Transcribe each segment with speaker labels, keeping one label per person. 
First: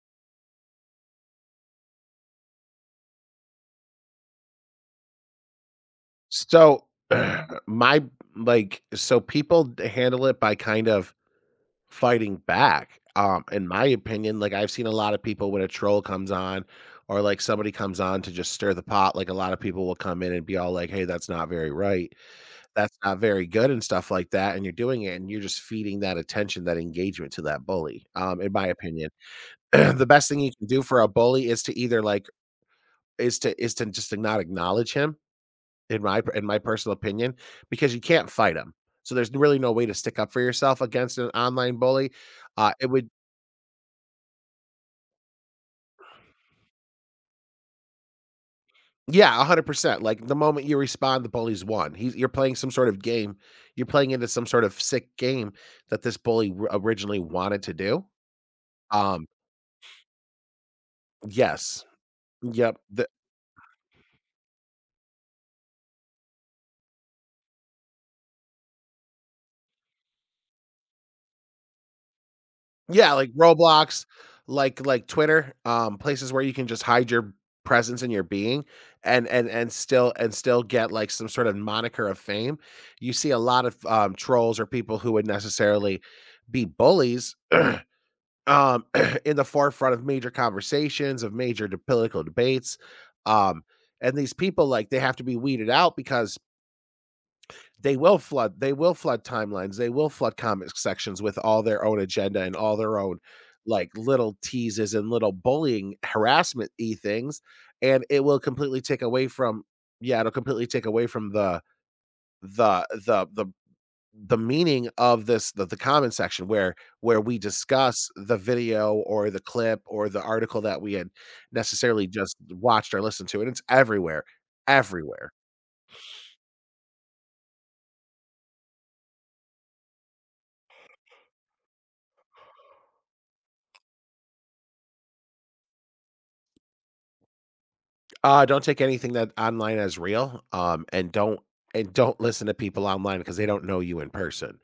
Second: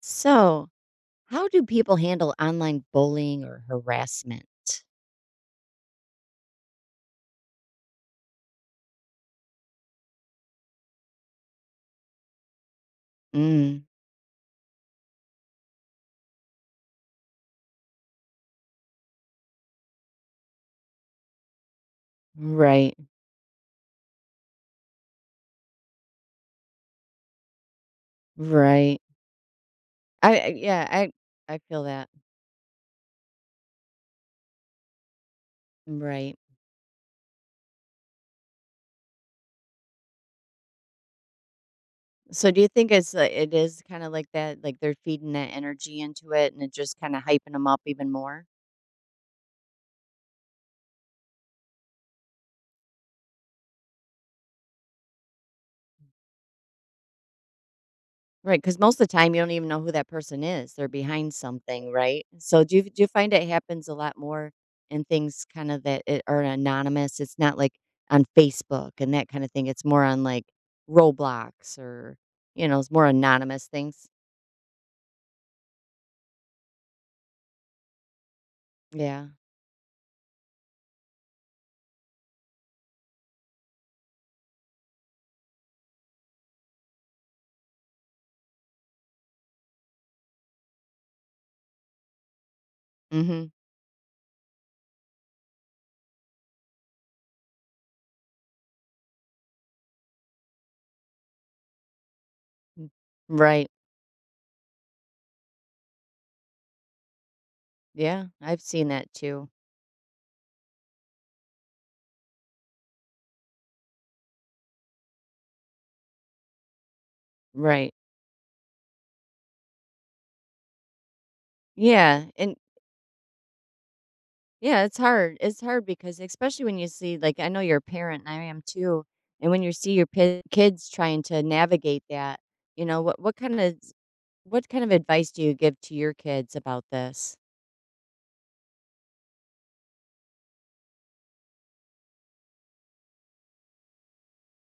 Speaker 1: So, how do people handle online bullying or harassment?
Speaker 2: So, my like so people d- handle it by kind of fighting back. In my
Speaker 1: Mm,
Speaker 2: opinion, like I've seen a lot of people when a troll comes on or like somebody comes on to just stir the pot, like a lot of people will come in and be all like, Hey, that's not very right,
Speaker 1: right,
Speaker 2: that's not very good, and stuff like that. And you're doing it and you're just feeding that attention, that engagement to that bully. In my
Speaker 1: right.
Speaker 2: opinion, the best
Speaker 1: I,
Speaker 2: thing
Speaker 1: I
Speaker 2: you can do
Speaker 1: yeah,
Speaker 2: for a
Speaker 1: I
Speaker 2: bully
Speaker 1: I
Speaker 2: is to
Speaker 1: feel
Speaker 2: either
Speaker 1: that.
Speaker 2: like is to just to not acknowledge him in my
Speaker 1: Right.
Speaker 2: in my personal opinion, because you can't fight them. So there's really no way to stick up for yourself against an online bully.
Speaker 1: So, do you
Speaker 2: Uh, it
Speaker 1: think
Speaker 2: would,
Speaker 1: it is kind of like that? Like they're feeding that energy into it, and it just kind of hyping them up even more.
Speaker 2: yeah, 100%. Like the moment you respond, the bully's won. You're playing some sort of game. You're playing into some sort of sick game that this originally wanted to do.
Speaker 1: Right, because most of the
Speaker 2: Um,
Speaker 1: time you don't even know who that person is. They're behind
Speaker 2: yes.
Speaker 1: something, right? So do
Speaker 2: Yep.
Speaker 1: you do you find it happens a lot more in things kinda that it are anonymous? It's not like on Facebook and that kinda thing. It's more on like Roblox or, you know, it's more
Speaker 2: Yeah, like
Speaker 1: anonymous
Speaker 2: Roblox,
Speaker 1: things.
Speaker 2: like Twitter, places where you can just hide your presence and your being and
Speaker 1: Yeah.
Speaker 2: still and still get like some sort of moniker of fame. You see a lot of trolls or people who would necessarily be bullies um in the forefront of major conversations, of major political debates.
Speaker 1: Mhm.
Speaker 2: Um and these people, like, they have to be weeded out because they will flood timelines, they will flood comic sections with all their own agenda and all
Speaker 1: Mm.
Speaker 2: their own
Speaker 1: Right.
Speaker 2: like little teases and little bullying harassment y things, and it
Speaker 1: Yeah,
Speaker 2: will
Speaker 1: I've
Speaker 2: completely
Speaker 1: seen
Speaker 2: take
Speaker 1: that
Speaker 2: away
Speaker 1: too.
Speaker 2: from yeah it'll completely take away from the the meaning of the comment section where we
Speaker 1: Right.
Speaker 2: discuss the video or the clip or the article that we had necessarily
Speaker 1: Yeah,
Speaker 2: just
Speaker 1: and
Speaker 2: watched or listened to. And it's everywhere,
Speaker 1: yeah, it's
Speaker 2: everywhere.
Speaker 1: hard. It's hard because especially when you see like I know you're a parent and I am too. And when you see your kids trying to navigate that, you know, what kind of advice do you give to your kids about this?
Speaker 2: Don't take anything that online as real, and don't listen to people online because they don't know you in person.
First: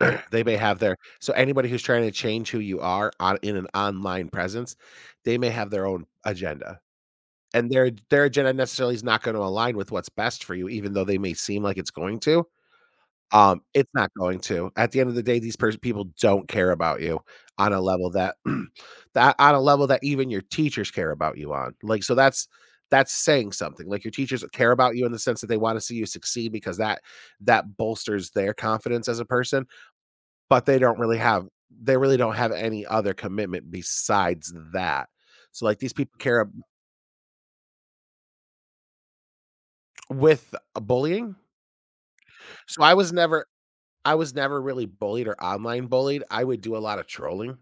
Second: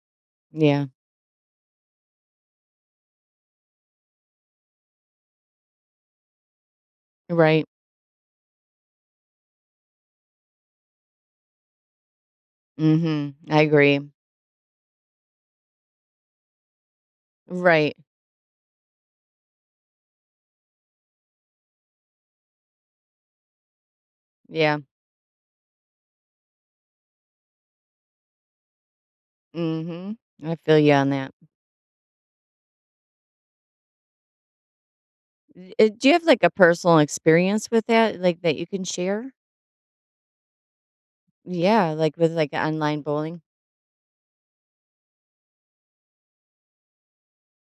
Speaker 2: they may have
Speaker 1: Yeah.
Speaker 2: their so Anybody who's trying to change who you are on in an online presence, they may have their own agenda.
Speaker 1: Right.
Speaker 2: And their agenda necessarily is not going to align with what's best for you, even though they may seem like it's going to.
Speaker 1: Mhm. I
Speaker 2: It's
Speaker 1: agree.
Speaker 2: not going to. At the end of the day, these pers people don't care about you on a
Speaker 1: Right.
Speaker 2: level that that on a level that even your teachers care about you on. Like, so that's saying something. Like, your teachers care
Speaker 1: Yeah.
Speaker 2: about you in the sense that they wanna see you succeed because that bolsters their confidence as a person,
Speaker 1: Mhm. I
Speaker 2: but they
Speaker 1: feel you
Speaker 2: don't
Speaker 1: on
Speaker 2: really
Speaker 1: that.
Speaker 2: have they really don't have any other commitment besides that. So,
Speaker 1: Y-
Speaker 2: like,
Speaker 1: uh,
Speaker 2: these
Speaker 1: Do you
Speaker 2: people
Speaker 1: have
Speaker 2: care
Speaker 1: like
Speaker 2: ab
Speaker 1: a personal experience with that like that you can share?
Speaker 2: with bullying?
Speaker 1: Yeah, like with like
Speaker 2: So,
Speaker 1: online bowling.
Speaker 2: I was never really bullied or online bullied. I would do a lot of trolling,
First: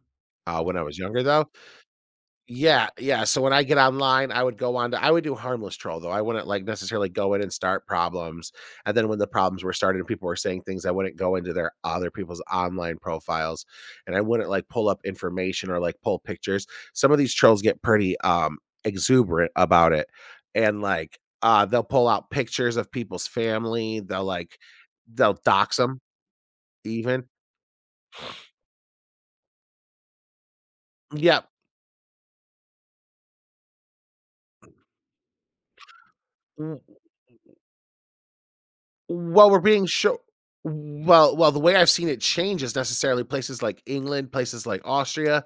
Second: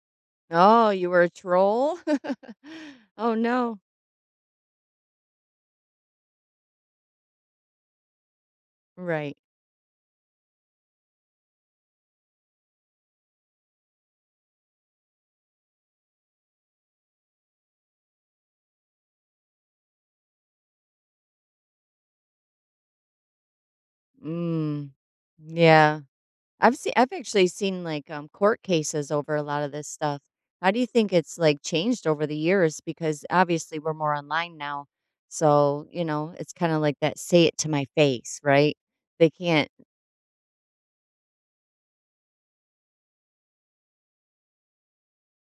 Speaker 2: when I
Speaker 1: Oh,
Speaker 2: was
Speaker 1: you
Speaker 2: younger,
Speaker 1: were a
Speaker 2: though.
Speaker 1: troll?
Speaker 2: Yeah, yeah,
Speaker 1: Oh
Speaker 2: so when I get
Speaker 1: no.
Speaker 2: online, I would go on to I would do harmless troll, though. I wouldn't, like, necessarily go in and start problems, and then when the
Speaker 1: Right.
Speaker 2: problems were started and people were saying things, I wouldn't go into their other people's online profiles, and I wouldn't, like, pull up information or, like, pull pictures. Some of these trolls get pretty, exuberant about it, and, like, they'll pull out pictures of people's family, they'll, like
Speaker 1: Mm,
Speaker 2: they'll dox dox them
Speaker 1: yeah. I've
Speaker 2: even.
Speaker 1: actually seen, like, court cases over a lot of this stuff. How do you think it's,
Speaker 2: Yeah.
Speaker 1: like, changed over the years? Because, obviously, we're more online now, so, you know, it's
Speaker 2: W
Speaker 1: kinda like that "say it to my face," right? They
Speaker 2: Well, we're
Speaker 1: can't—
Speaker 2: being show well well, the way I've seen it change is necessarily places like England, places like Austria,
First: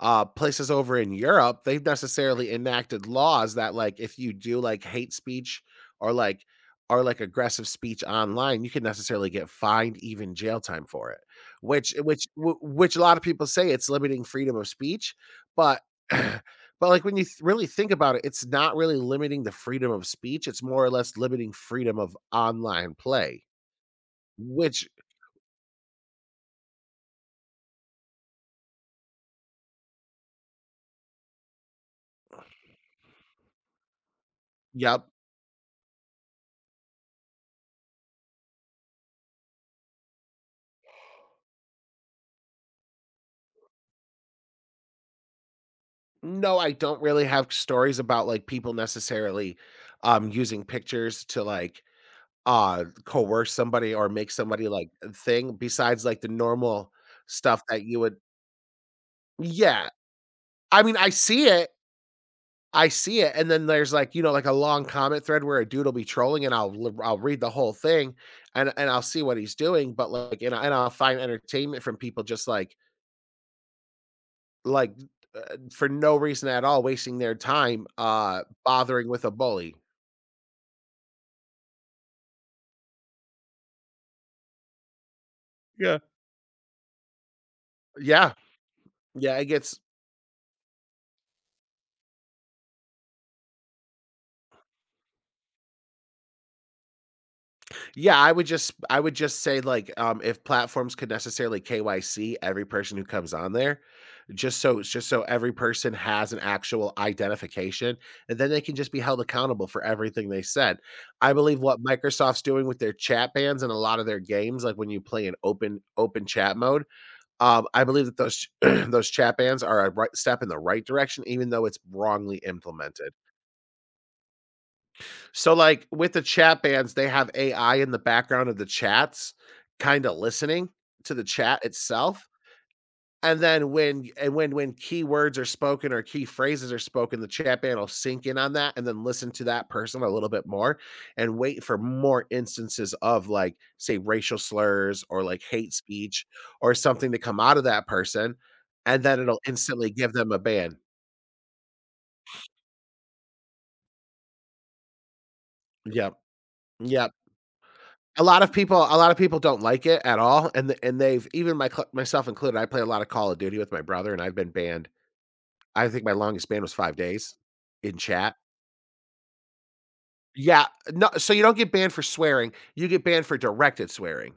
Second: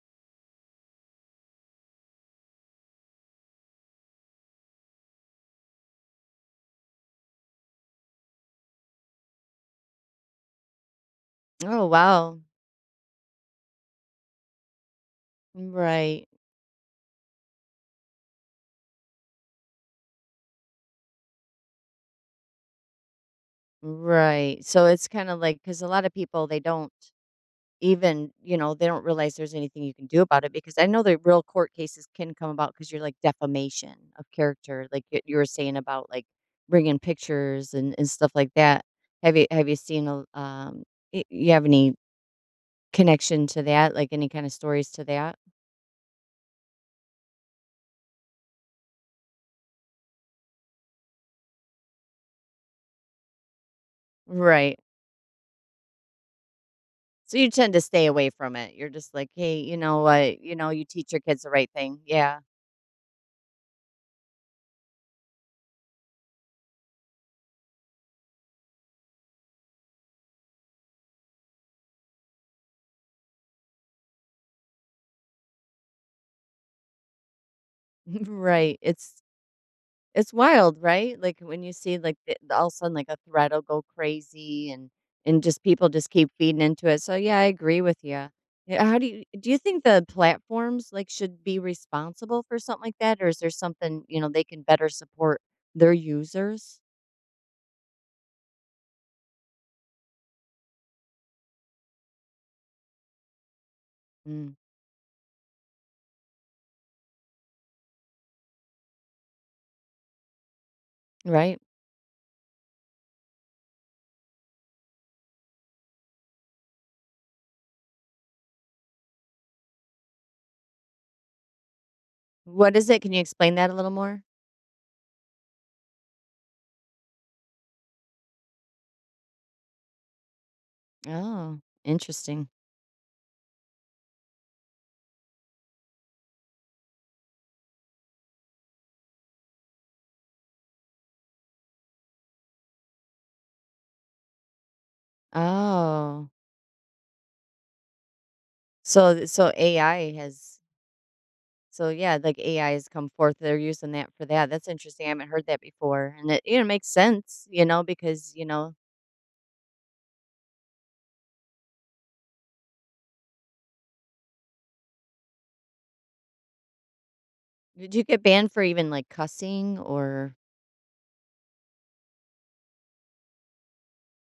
Speaker 2: places over in Europe. They've necessarily enacted laws that, like, if you do, like, hate speech or, like or, like, aggressive speech online, you can necessarily get fined, even jail time for it,
Speaker 1: "Oh, wow."
Speaker 2: which a lot of people say it's limiting freedom of speech, but
Speaker 1: Right,
Speaker 2: but like when you really think about it, it's not really limiting the freedom of speech. It's more or less limiting freedom of online play,
Speaker 1: right. So,
Speaker 2: which,
Speaker 1: it's kinda like because a lot of people, they don't even, you know, they don't realize there's anything you can do about it because I know that real court cases can come about because you're like defamation of character,
Speaker 2: yep.
Speaker 1: like you were saying about like bringing pictures and stuff like that. Have you seen a um? You have any connection to that? Like any kind of stories to that?
Speaker 2: No, I don't really have stories about like people necessarily using pictures to like coerce somebody or make somebody
Speaker 1: Right.
Speaker 2: like a thing besides like the normal
Speaker 1: So you
Speaker 2: stuff
Speaker 1: tend to
Speaker 2: that you
Speaker 1: stay
Speaker 2: would.
Speaker 1: away from it. You're just like, hey, you
Speaker 2: Yeah.
Speaker 1: know what? You know,
Speaker 2: I
Speaker 1: you
Speaker 2: mean,
Speaker 1: teach your kids the right thing. Yeah.
Speaker 2: I see it, and then there's, like, you know, like, a long comment thread where a dude will be trolling, and I'll read the whole thing, and I'll see what he's doing, but, like and I and I'll find entertainment from people just, like, for no reason at all, wasting their time,
Speaker 1: Right.
Speaker 2: bothering with a bully.
Speaker 1: It's wild, right? Like, when you see, like, the all of a sudden, like, a thread will go crazy and just people
Speaker 2: Yeah.
Speaker 1: just keep feeding into it. So, yeah, I agree with you.
Speaker 2: Yeah.
Speaker 1: Yeah, how
Speaker 2: Yeah, it
Speaker 1: do you
Speaker 2: gets
Speaker 1: think the platforms, like, should be responsible for something like that, or is there something, you know, they can better support their users?
Speaker 2: Yeah, I would just say like if platforms could necessarily KYC every person who comes on there,
Speaker 1: Mm,
Speaker 2: just so it's just so every person has an actual identification, and then they can just be held accountable for everything they said. I believe
Speaker 1: right.
Speaker 2: what Microsoft's doing with their chat bans and a lot of their games, like when you play an open chat mode, I believe that those those chat bans are a right step in the right direction, even though it's wrongly
Speaker 1: What is it?
Speaker 2: implemented.
Speaker 1: Can you explain that a little more?
Speaker 2: So, like with the chat bands, they have AI in the background of the chats, kind of listening to the
Speaker 1: Oh,
Speaker 2: chat itself.
Speaker 1: interesting.
Speaker 2: And then when and when keywords are spoken or key phrases are spoken, the chat band will sync in on that and then listen to that person a little bit more and wait for more instances of, like, say racial slurs or like hate speech
Speaker 1: Oh,
Speaker 2: or something to come out of that person, and
Speaker 1: so
Speaker 2: then
Speaker 1: th-
Speaker 2: it'll
Speaker 1: so
Speaker 2: instantly give
Speaker 1: AI
Speaker 2: them a
Speaker 1: has—
Speaker 2: ban.
Speaker 1: so yeah, like AI has come forth. They're using that for that. That's interesting. I haven't heard that
Speaker 2: Yep.
Speaker 1: before, and it you know makes
Speaker 2: Yep.
Speaker 1: sense. You know because you know
Speaker 2: A lot of people don't like it at all, and th and they've even my cl myself included. I play a lot of Call of Duty with my brother, and I've been banned, I think my longest ban was 5 days
Speaker 1: did
Speaker 2: in
Speaker 1: you get
Speaker 2: chat.
Speaker 1: banned for even like cussing or?
Speaker 2: Yeah, no, so you don't get banned for swearing, you get banned for directed swearing.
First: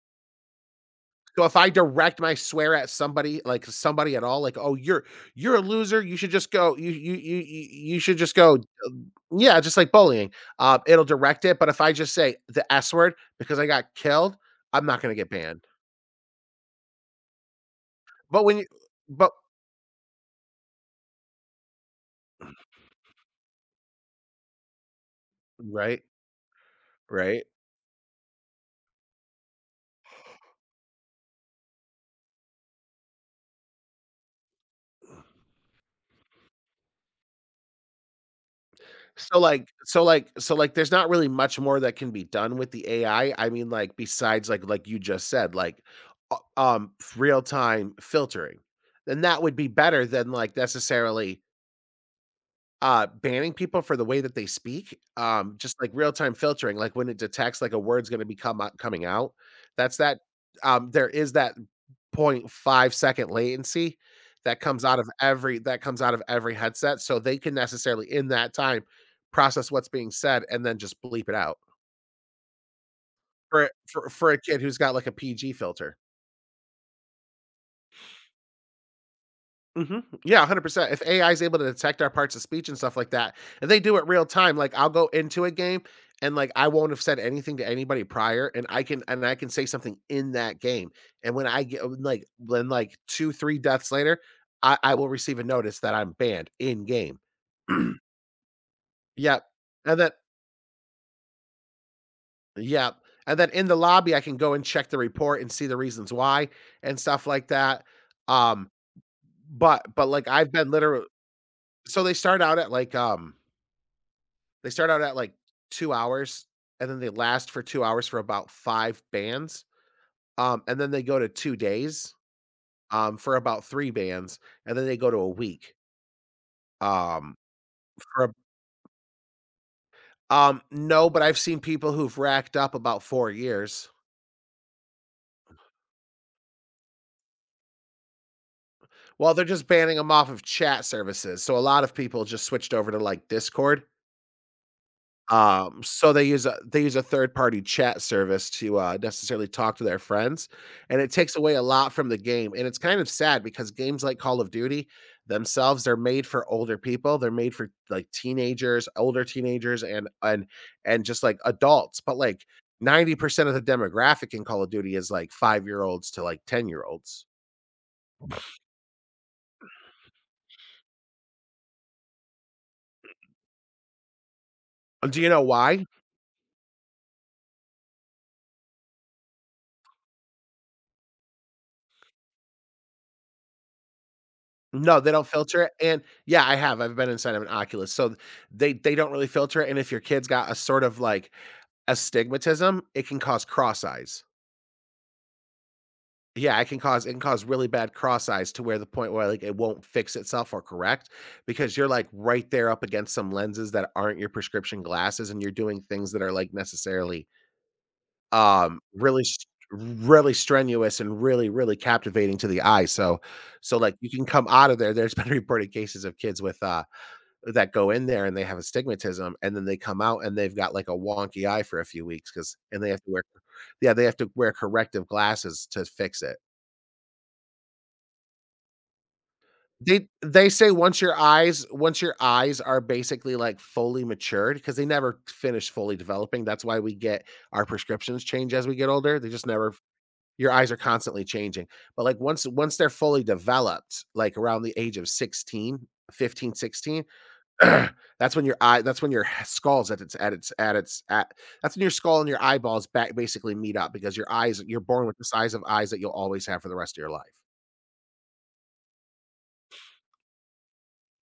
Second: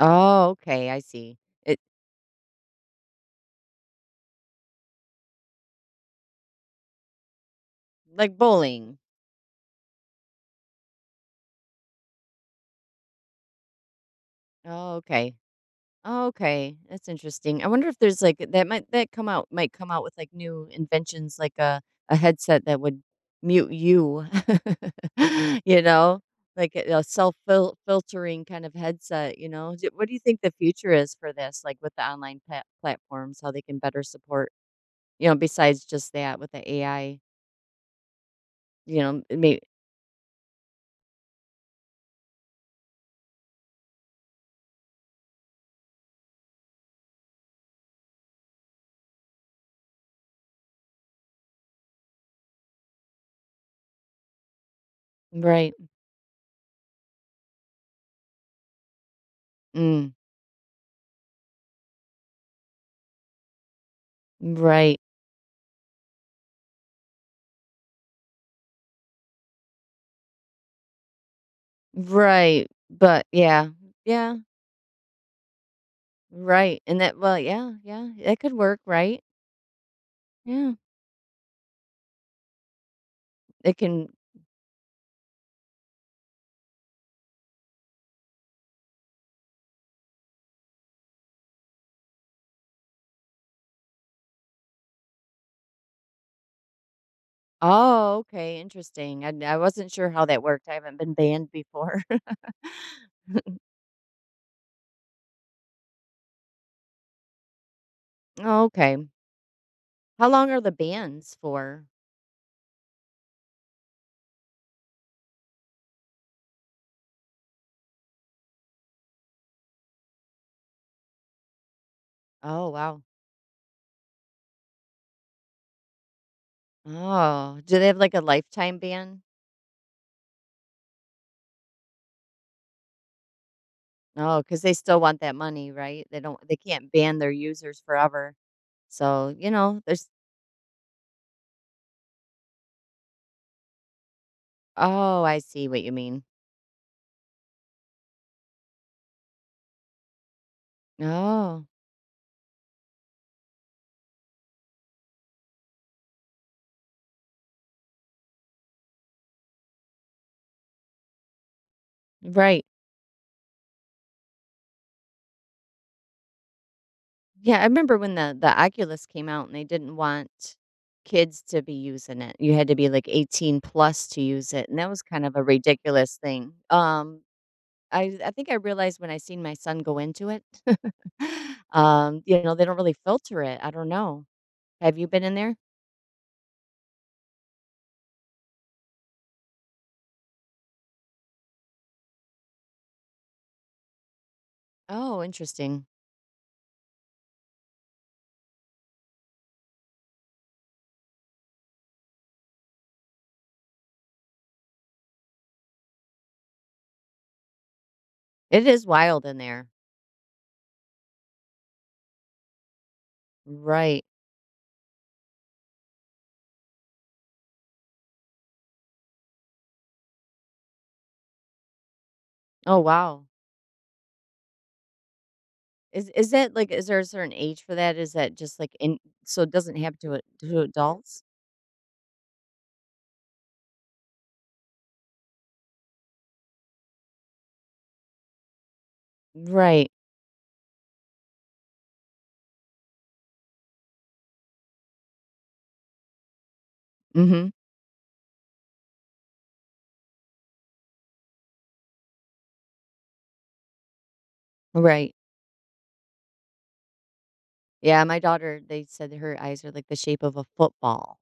Speaker 1: Oh, okay, I see.
Speaker 2: So if I
Speaker 1: It
Speaker 2: direct my swear at somebody, like, somebody at all, like, "Oh, you're a loser, you should just go, you should just
Speaker 1: like
Speaker 2: go,"
Speaker 1: bullying.
Speaker 2: yeah, just like bullying, it'll direct it, but if I just say the S word because I got killed, I'm
Speaker 1: Oh,
Speaker 2: not gonna get
Speaker 1: okay.
Speaker 2: banned.
Speaker 1: Oh, okay, that's interesting. I wonder if there's like
Speaker 2: But when you
Speaker 1: that come
Speaker 2: but
Speaker 1: out might come out with like new inventions, like a headset that would mute you, you
Speaker 2: Right,
Speaker 1: know, like a self
Speaker 2: right.
Speaker 1: filtering kind of headset. You know, what do you think the future is for this? Like with the online platforms, how they can better support, you know, besides just that with the AI, you know, maybe
Speaker 2: So, like, there's not really much more that can be done with the AI. I mean, like, besides, like you just said, like, real-time filtering. Then that would be better than, like, necessarily banning people for the way that they speak,
Speaker 1: right,
Speaker 2: just like real-time filtering, like when it detects like a word's gonna be come out coming out, that's
Speaker 1: mm,
Speaker 2: that, there is that 0 0.5-second latency that comes out
Speaker 1: right,
Speaker 2: of every that comes out of every headset, so they can necessarily in that time process what's being said and then just bleep it out
Speaker 1: right, but yeah,
Speaker 2: for
Speaker 1: yeah.
Speaker 2: a kid who's got like a PG filter.
Speaker 1: Right. And that, well, yeah, yeah, that could work, right?
Speaker 2: Yeah,
Speaker 1: Yeah,
Speaker 2: 100%. If AI is able to detect our parts of speech and stuff like that, if
Speaker 1: it
Speaker 2: they do it
Speaker 1: can—
Speaker 2: real time, like I'll go into a game, and like I won't have said anything to anybody prior, and I can say something in that game. And when I get like when like 2 3 deaths later, I will receive a notice that I'm banned in game.
Speaker 1: Oh, okay, interesting. I I
Speaker 2: Yep.
Speaker 1: d I wasn't
Speaker 2: And
Speaker 1: sure
Speaker 2: then
Speaker 1: how that worked. I haven't been banned before.
Speaker 2: yep. And then in the lobby I can go and check the report and see the reasons why and stuff like that.
Speaker 1: Oh,
Speaker 2: Um
Speaker 1: okay.
Speaker 2: but like
Speaker 1: How long
Speaker 2: I've
Speaker 1: are the
Speaker 2: been literally,
Speaker 1: bans for?
Speaker 2: so they start out at they start out at like 2 hours, and then they last for 2 hours for about 5 bands, and then they go to 2 days,
Speaker 1: Oh, wow.
Speaker 2: for about 3 bands, and then they go to a week, um,
Speaker 1: Oh, do they have, like, a
Speaker 2: for a-
Speaker 1: lifetime ban?
Speaker 2: no, but I've seen people who've racked up about 4 years.
Speaker 1: Oh, because they still want that money, right? They can't ban their users forever. So,
Speaker 2: Well, they're
Speaker 1: you
Speaker 2: just
Speaker 1: know,
Speaker 2: banning
Speaker 1: there's—
Speaker 2: them off of chat services, so a lot of people just switched over to, like, Discord.
Speaker 1: Oh, I see what you
Speaker 2: So
Speaker 1: mean.
Speaker 2: they use a third-party chat service to, necessarily talk to their friends, and it takes away a
Speaker 1: Oh,
Speaker 2: lot from the game, and it's kind of sad because games like Call of Duty themselves are made for older people, they're made for, like, teenagers, older teenagers, and and just, like, adults, but, like,
Speaker 1: right.
Speaker 2: 90% of the demographic in Call of Duty is, like, five-year-olds to, like, ten-year-olds.
Speaker 1: Yeah, I remember when the Oculus came out and they didn't want kids to be using it. You had to be like 18 plus to use it, and that was
Speaker 2: Do
Speaker 1: kind
Speaker 2: you
Speaker 1: of
Speaker 2: know
Speaker 1: a
Speaker 2: why?
Speaker 1: ridiculous thing. Um, I think I realized when I seen my son go into it. You know, they don't really filter it. I don't know. Have
Speaker 2: No,
Speaker 1: you
Speaker 2: they
Speaker 1: been
Speaker 2: don't
Speaker 1: in there?
Speaker 2: filter it, and yeah, I have, I've been inside of an Oculus, so they don't really filter it, and if your kid's got a sort of, like, astigmatism, it can cause cross eyes.
Speaker 1: Oh, interesting.
Speaker 2: Yeah, it can cause really bad cross eyes to where the point where, like, it won't fix itself or correct because you're, like, right there up against some lenses that aren't your prescription glasses, and you're doing things that are, like, necessarily,
Speaker 1: It
Speaker 2: um,
Speaker 1: is
Speaker 2: really
Speaker 1: wild in
Speaker 2: st
Speaker 1: there.
Speaker 2: really strenuous and really, really captivating to the eye, so so, like,
Speaker 1: Right.
Speaker 2: you can come out of there, there's been reported cases of kids with, that go in there and they have astigmatism and then they come out and they've got like a wonky eye for a few weeks because
Speaker 1: Oh,
Speaker 2: and they have to wear
Speaker 1: wow.
Speaker 2: yeah, they have to wear corrective glasses to
Speaker 1: Is
Speaker 2: fix
Speaker 1: is
Speaker 2: it.
Speaker 1: that like is there a certain age for that? Is that just like in so it doesn't happen
Speaker 2: They
Speaker 1: to
Speaker 2: they
Speaker 1: to
Speaker 2: say
Speaker 1: adults?
Speaker 2: once your eyes are basically like fully matured because they never finish fully developing. That's why we get our prescriptions change as we get older. They just never
Speaker 1: Right.
Speaker 2: your eyes are constantly changing. But like once they're fully developed, like around the age of 16.
Speaker 1: Mhm.
Speaker 2: That's when your skull's at its at its at its at that's when your skull and your eyeballs back basically meet up because your eyes you're born
Speaker 1: Right.
Speaker 2: with the size of eyes that you'll always have for the rest of your life.
Speaker 1: Yeah, my daughter, they said that her eyes are like the shape of a football.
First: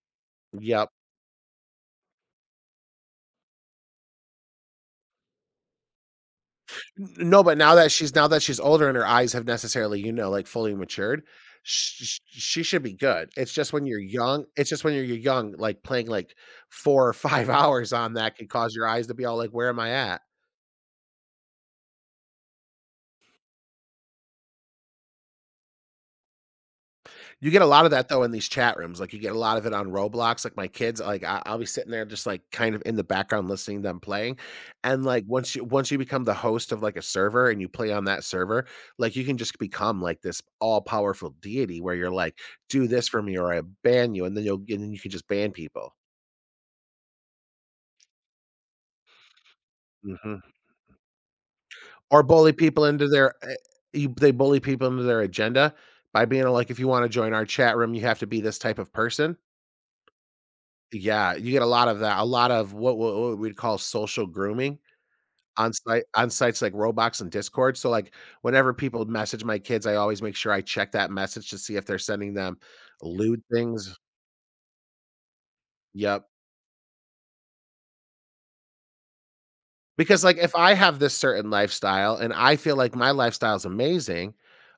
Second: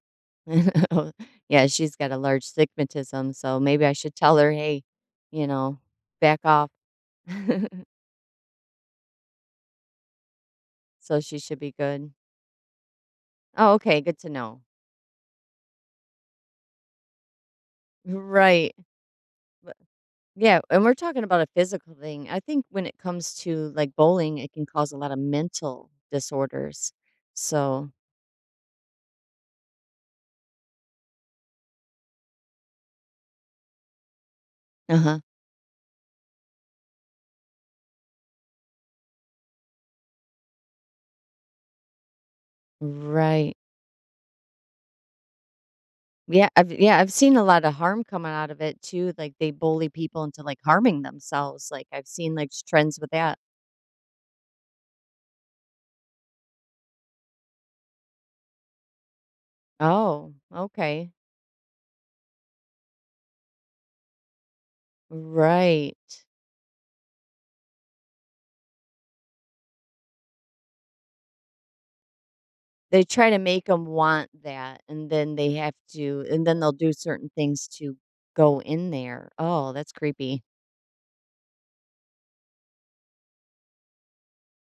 Speaker 2: Yep.
Speaker 1: Yeah, she's got a large astigmatism, so maybe I should tell her, "Hey, you know, back off."
Speaker 2: N No, but now that she's older and her eyes have necessarily, you know, like, fully
Speaker 1: So
Speaker 2: matured,
Speaker 1: she should be good.
Speaker 2: sh she should be good.
Speaker 1: Oh, okay, good to know.
Speaker 2: It's just when you're young, like, playing, like, 4 or 5 hours on that could cause
Speaker 1: Right.
Speaker 2: your eyes to be all like, "Where
Speaker 1: But
Speaker 2: am I at?"
Speaker 1: yeah, and we're talking about a physical thing. I think when it comes to, like, bowling, it can cause a lot of mental disorders.
Speaker 2: You get a lot of
Speaker 1: So,
Speaker 2: that though in these chat rooms, like, you get a lot of it on Roblox, like, my kids, like, I'll be sitting there just, like, kind of in the background listening to them playing, and,
Speaker 1: uh-huh.
Speaker 2: like, once you become the host of, like, a server and you play on that server, like, you can just become, like, this all-powerful deity where you're like, "Do this for me or
Speaker 1: Right.
Speaker 2: I ban you," and then you can just ban people.
Speaker 1: Yeah, I've seen a lot of harm coming out of it too, like, they bully people
Speaker 2: Mhm.
Speaker 1: into, like, harming themselves, like, I've
Speaker 2: Or
Speaker 1: seen, like,
Speaker 2: bully
Speaker 1: s
Speaker 2: people
Speaker 1: trends
Speaker 2: into
Speaker 1: with
Speaker 2: their
Speaker 1: that.
Speaker 2: eh you they bully people into their agenda by being like, "If you wanna join our chat room, you have to be this type of person."
Speaker 1: Oh, okay.
Speaker 2: Yeah, you get a lot of that, a lot of what we'd call social grooming
Speaker 1: Right.
Speaker 2: on sites like Roblox and Discord, so, like, whenever people message my kids, I always make sure I check that message to see if they're sending them
Speaker 1: They try to
Speaker 2: lewd
Speaker 1: make them
Speaker 2: things.
Speaker 1: want that, and then they have to
Speaker 2: Yep.
Speaker 1: and then they'll do certain things to go in there. Oh, that's
Speaker 2: Because, like,
Speaker 1: creepy.
Speaker 2: if I have this certain lifestyle and I feel like my lifestyle is amazing,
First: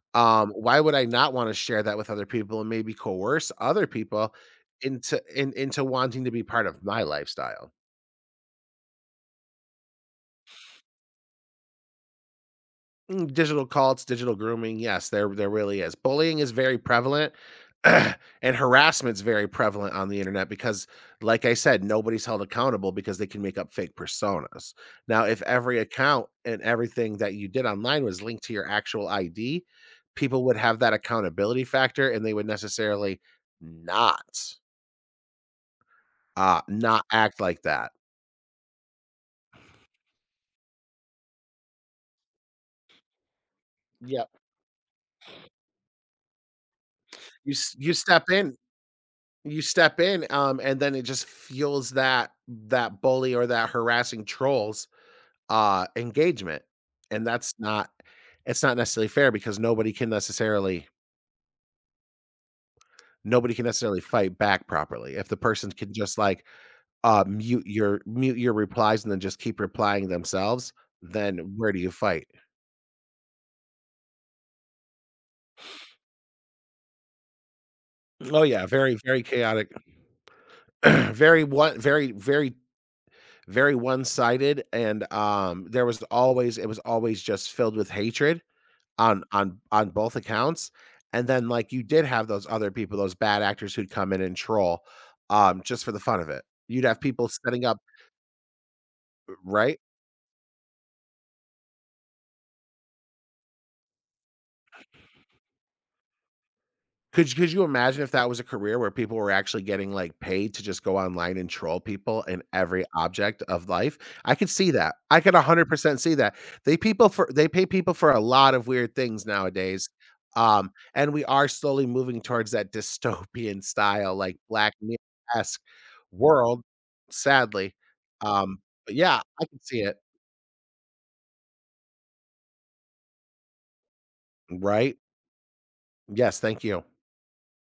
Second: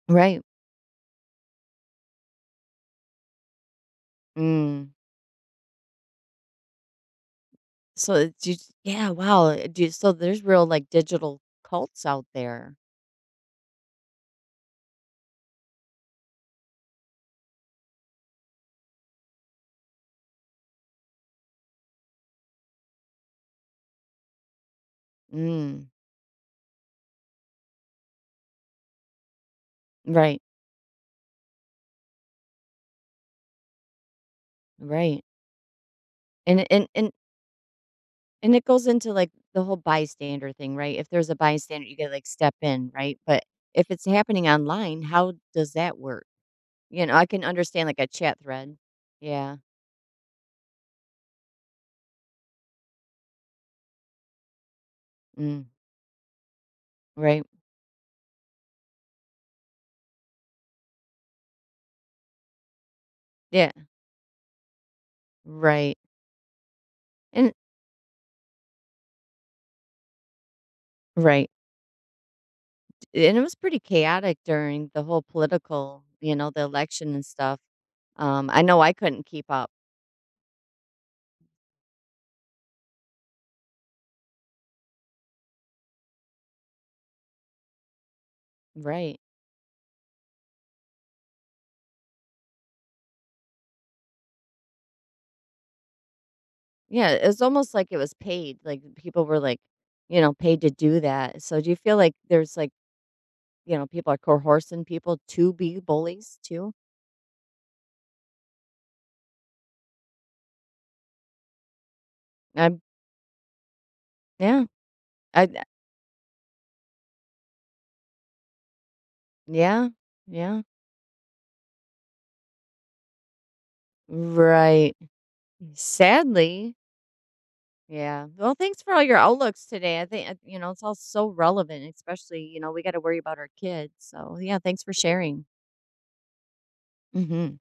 Speaker 1: Right.
Speaker 2: why would I not wanna share that with other people and maybe coerce other people
Speaker 1: Mm.
Speaker 2: into wanting to be part of my lifestyle?
Speaker 1: So it's you yeah, wow, do so there's real, like, digital cults out there.
Speaker 2: Mm, digital cults, digital grooming. Yes, there really is. Bullying is very prevalent and harassment's very prevalent on the internet because like I said, nobody's held accountable because they can make up fake personas. Now, if every
Speaker 1: Mm.
Speaker 2: account and everything that you did online was linked to your actual ID,
Speaker 1: Right,
Speaker 2: people would have that accountability factor and they would necessarily not
Speaker 1: right. And and
Speaker 2: not
Speaker 1: and
Speaker 2: act like that.
Speaker 1: And it goes into, like, the whole bystander thing, right? If there's a bystander, you gotta, like, step in, right? But if it's
Speaker 2: Yep.
Speaker 1: happening online, how does that work? You know, I can
Speaker 2: You s-
Speaker 1: understand,
Speaker 2: you
Speaker 1: like, a
Speaker 2: step
Speaker 1: chat
Speaker 2: in
Speaker 1: thread. Yeah.
Speaker 2: You step in, and then it just fuels that bully or that harassing troll's,
Speaker 1: Mm.
Speaker 2: engagement, and
Speaker 1: Right.
Speaker 2: that's not it's not necessarily fair because nobody can
Speaker 1: Yeah.
Speaker 2: necessarily fight back properly. If the person can
Speaker 1: Right.
Speaker 2: just, like,
Speaker 1: And
Speaker 2: mute your replies and then just keep replying themselves,
Speaker 1: right.
Speaker 2: then where do you fight?
Speaker 1: And it was pretty chaotic during the whole political you know, the election and stuff.
Speaker 2: Oh,
Speaker 1: I
Speaker 2: yeah,
Speaker 1: know I
Speaker 2: very, very
Speaker 1: couldn't keep
Speaker 2: chaotic,
Speaker 1: up.
Speaker 2: very, very, very one-sided, and, there was always it was always just filled with hatred
Speaker 1: Right.
Speaker 2: On both accounts, and then, like, you did have those other people, those bad actors who'd come in and troll, just for the fun of it. You'd have
Speaker 1: Yeah, it
Speaker 2: people
Speaker 1: was
Speaker 2: setting
Speaker 1: almost
Speaker 2: up
Speaker 1: like it was paid, like, people were, like,
Speaker 2: right?
Speaker 1: you know, paid to do that. So do you feel like there's, like, you know, people are coercing people to be bullies too.
Speaker 2: Could you imagine if that was a career where people were actually getting, like, paid to just go online and troll people in
Speaker 1: I
Speaker 2: every object of life? I could
Speaker 1: yeah.
Speaker 2: see that. I could
Speaker 1: I
Speaker 2: 100% see that. They pay people for a lot of weird things nowadays,
Speaker 1: yeah, yeah.
Speaker 2: and we are slowly moving towards that dystopian style, like, Black
Speaker 1: Right.
Speaker 2: Mirror-esque world,
Speaker 1: Sadly,
Speaker 2: sadly.
Speaker 1: yeah. Well,
Speaker 2: Um,
Speaker 1: thanks for
Speaker 2: but
Speaker 1: all your
Speaker 2: yeah, I can
Speaker 1: outlooks
Speaker 2: see it,
Speaker 1: today. I think, you know, it's all so relevant, especially, you know, we gotta worry about our kids. So, yeah, thanks for
Speaker 2: right?
Speaker 1: sharing.
Speaker 2: Yes, thank you.
Speaker 1: Mhm.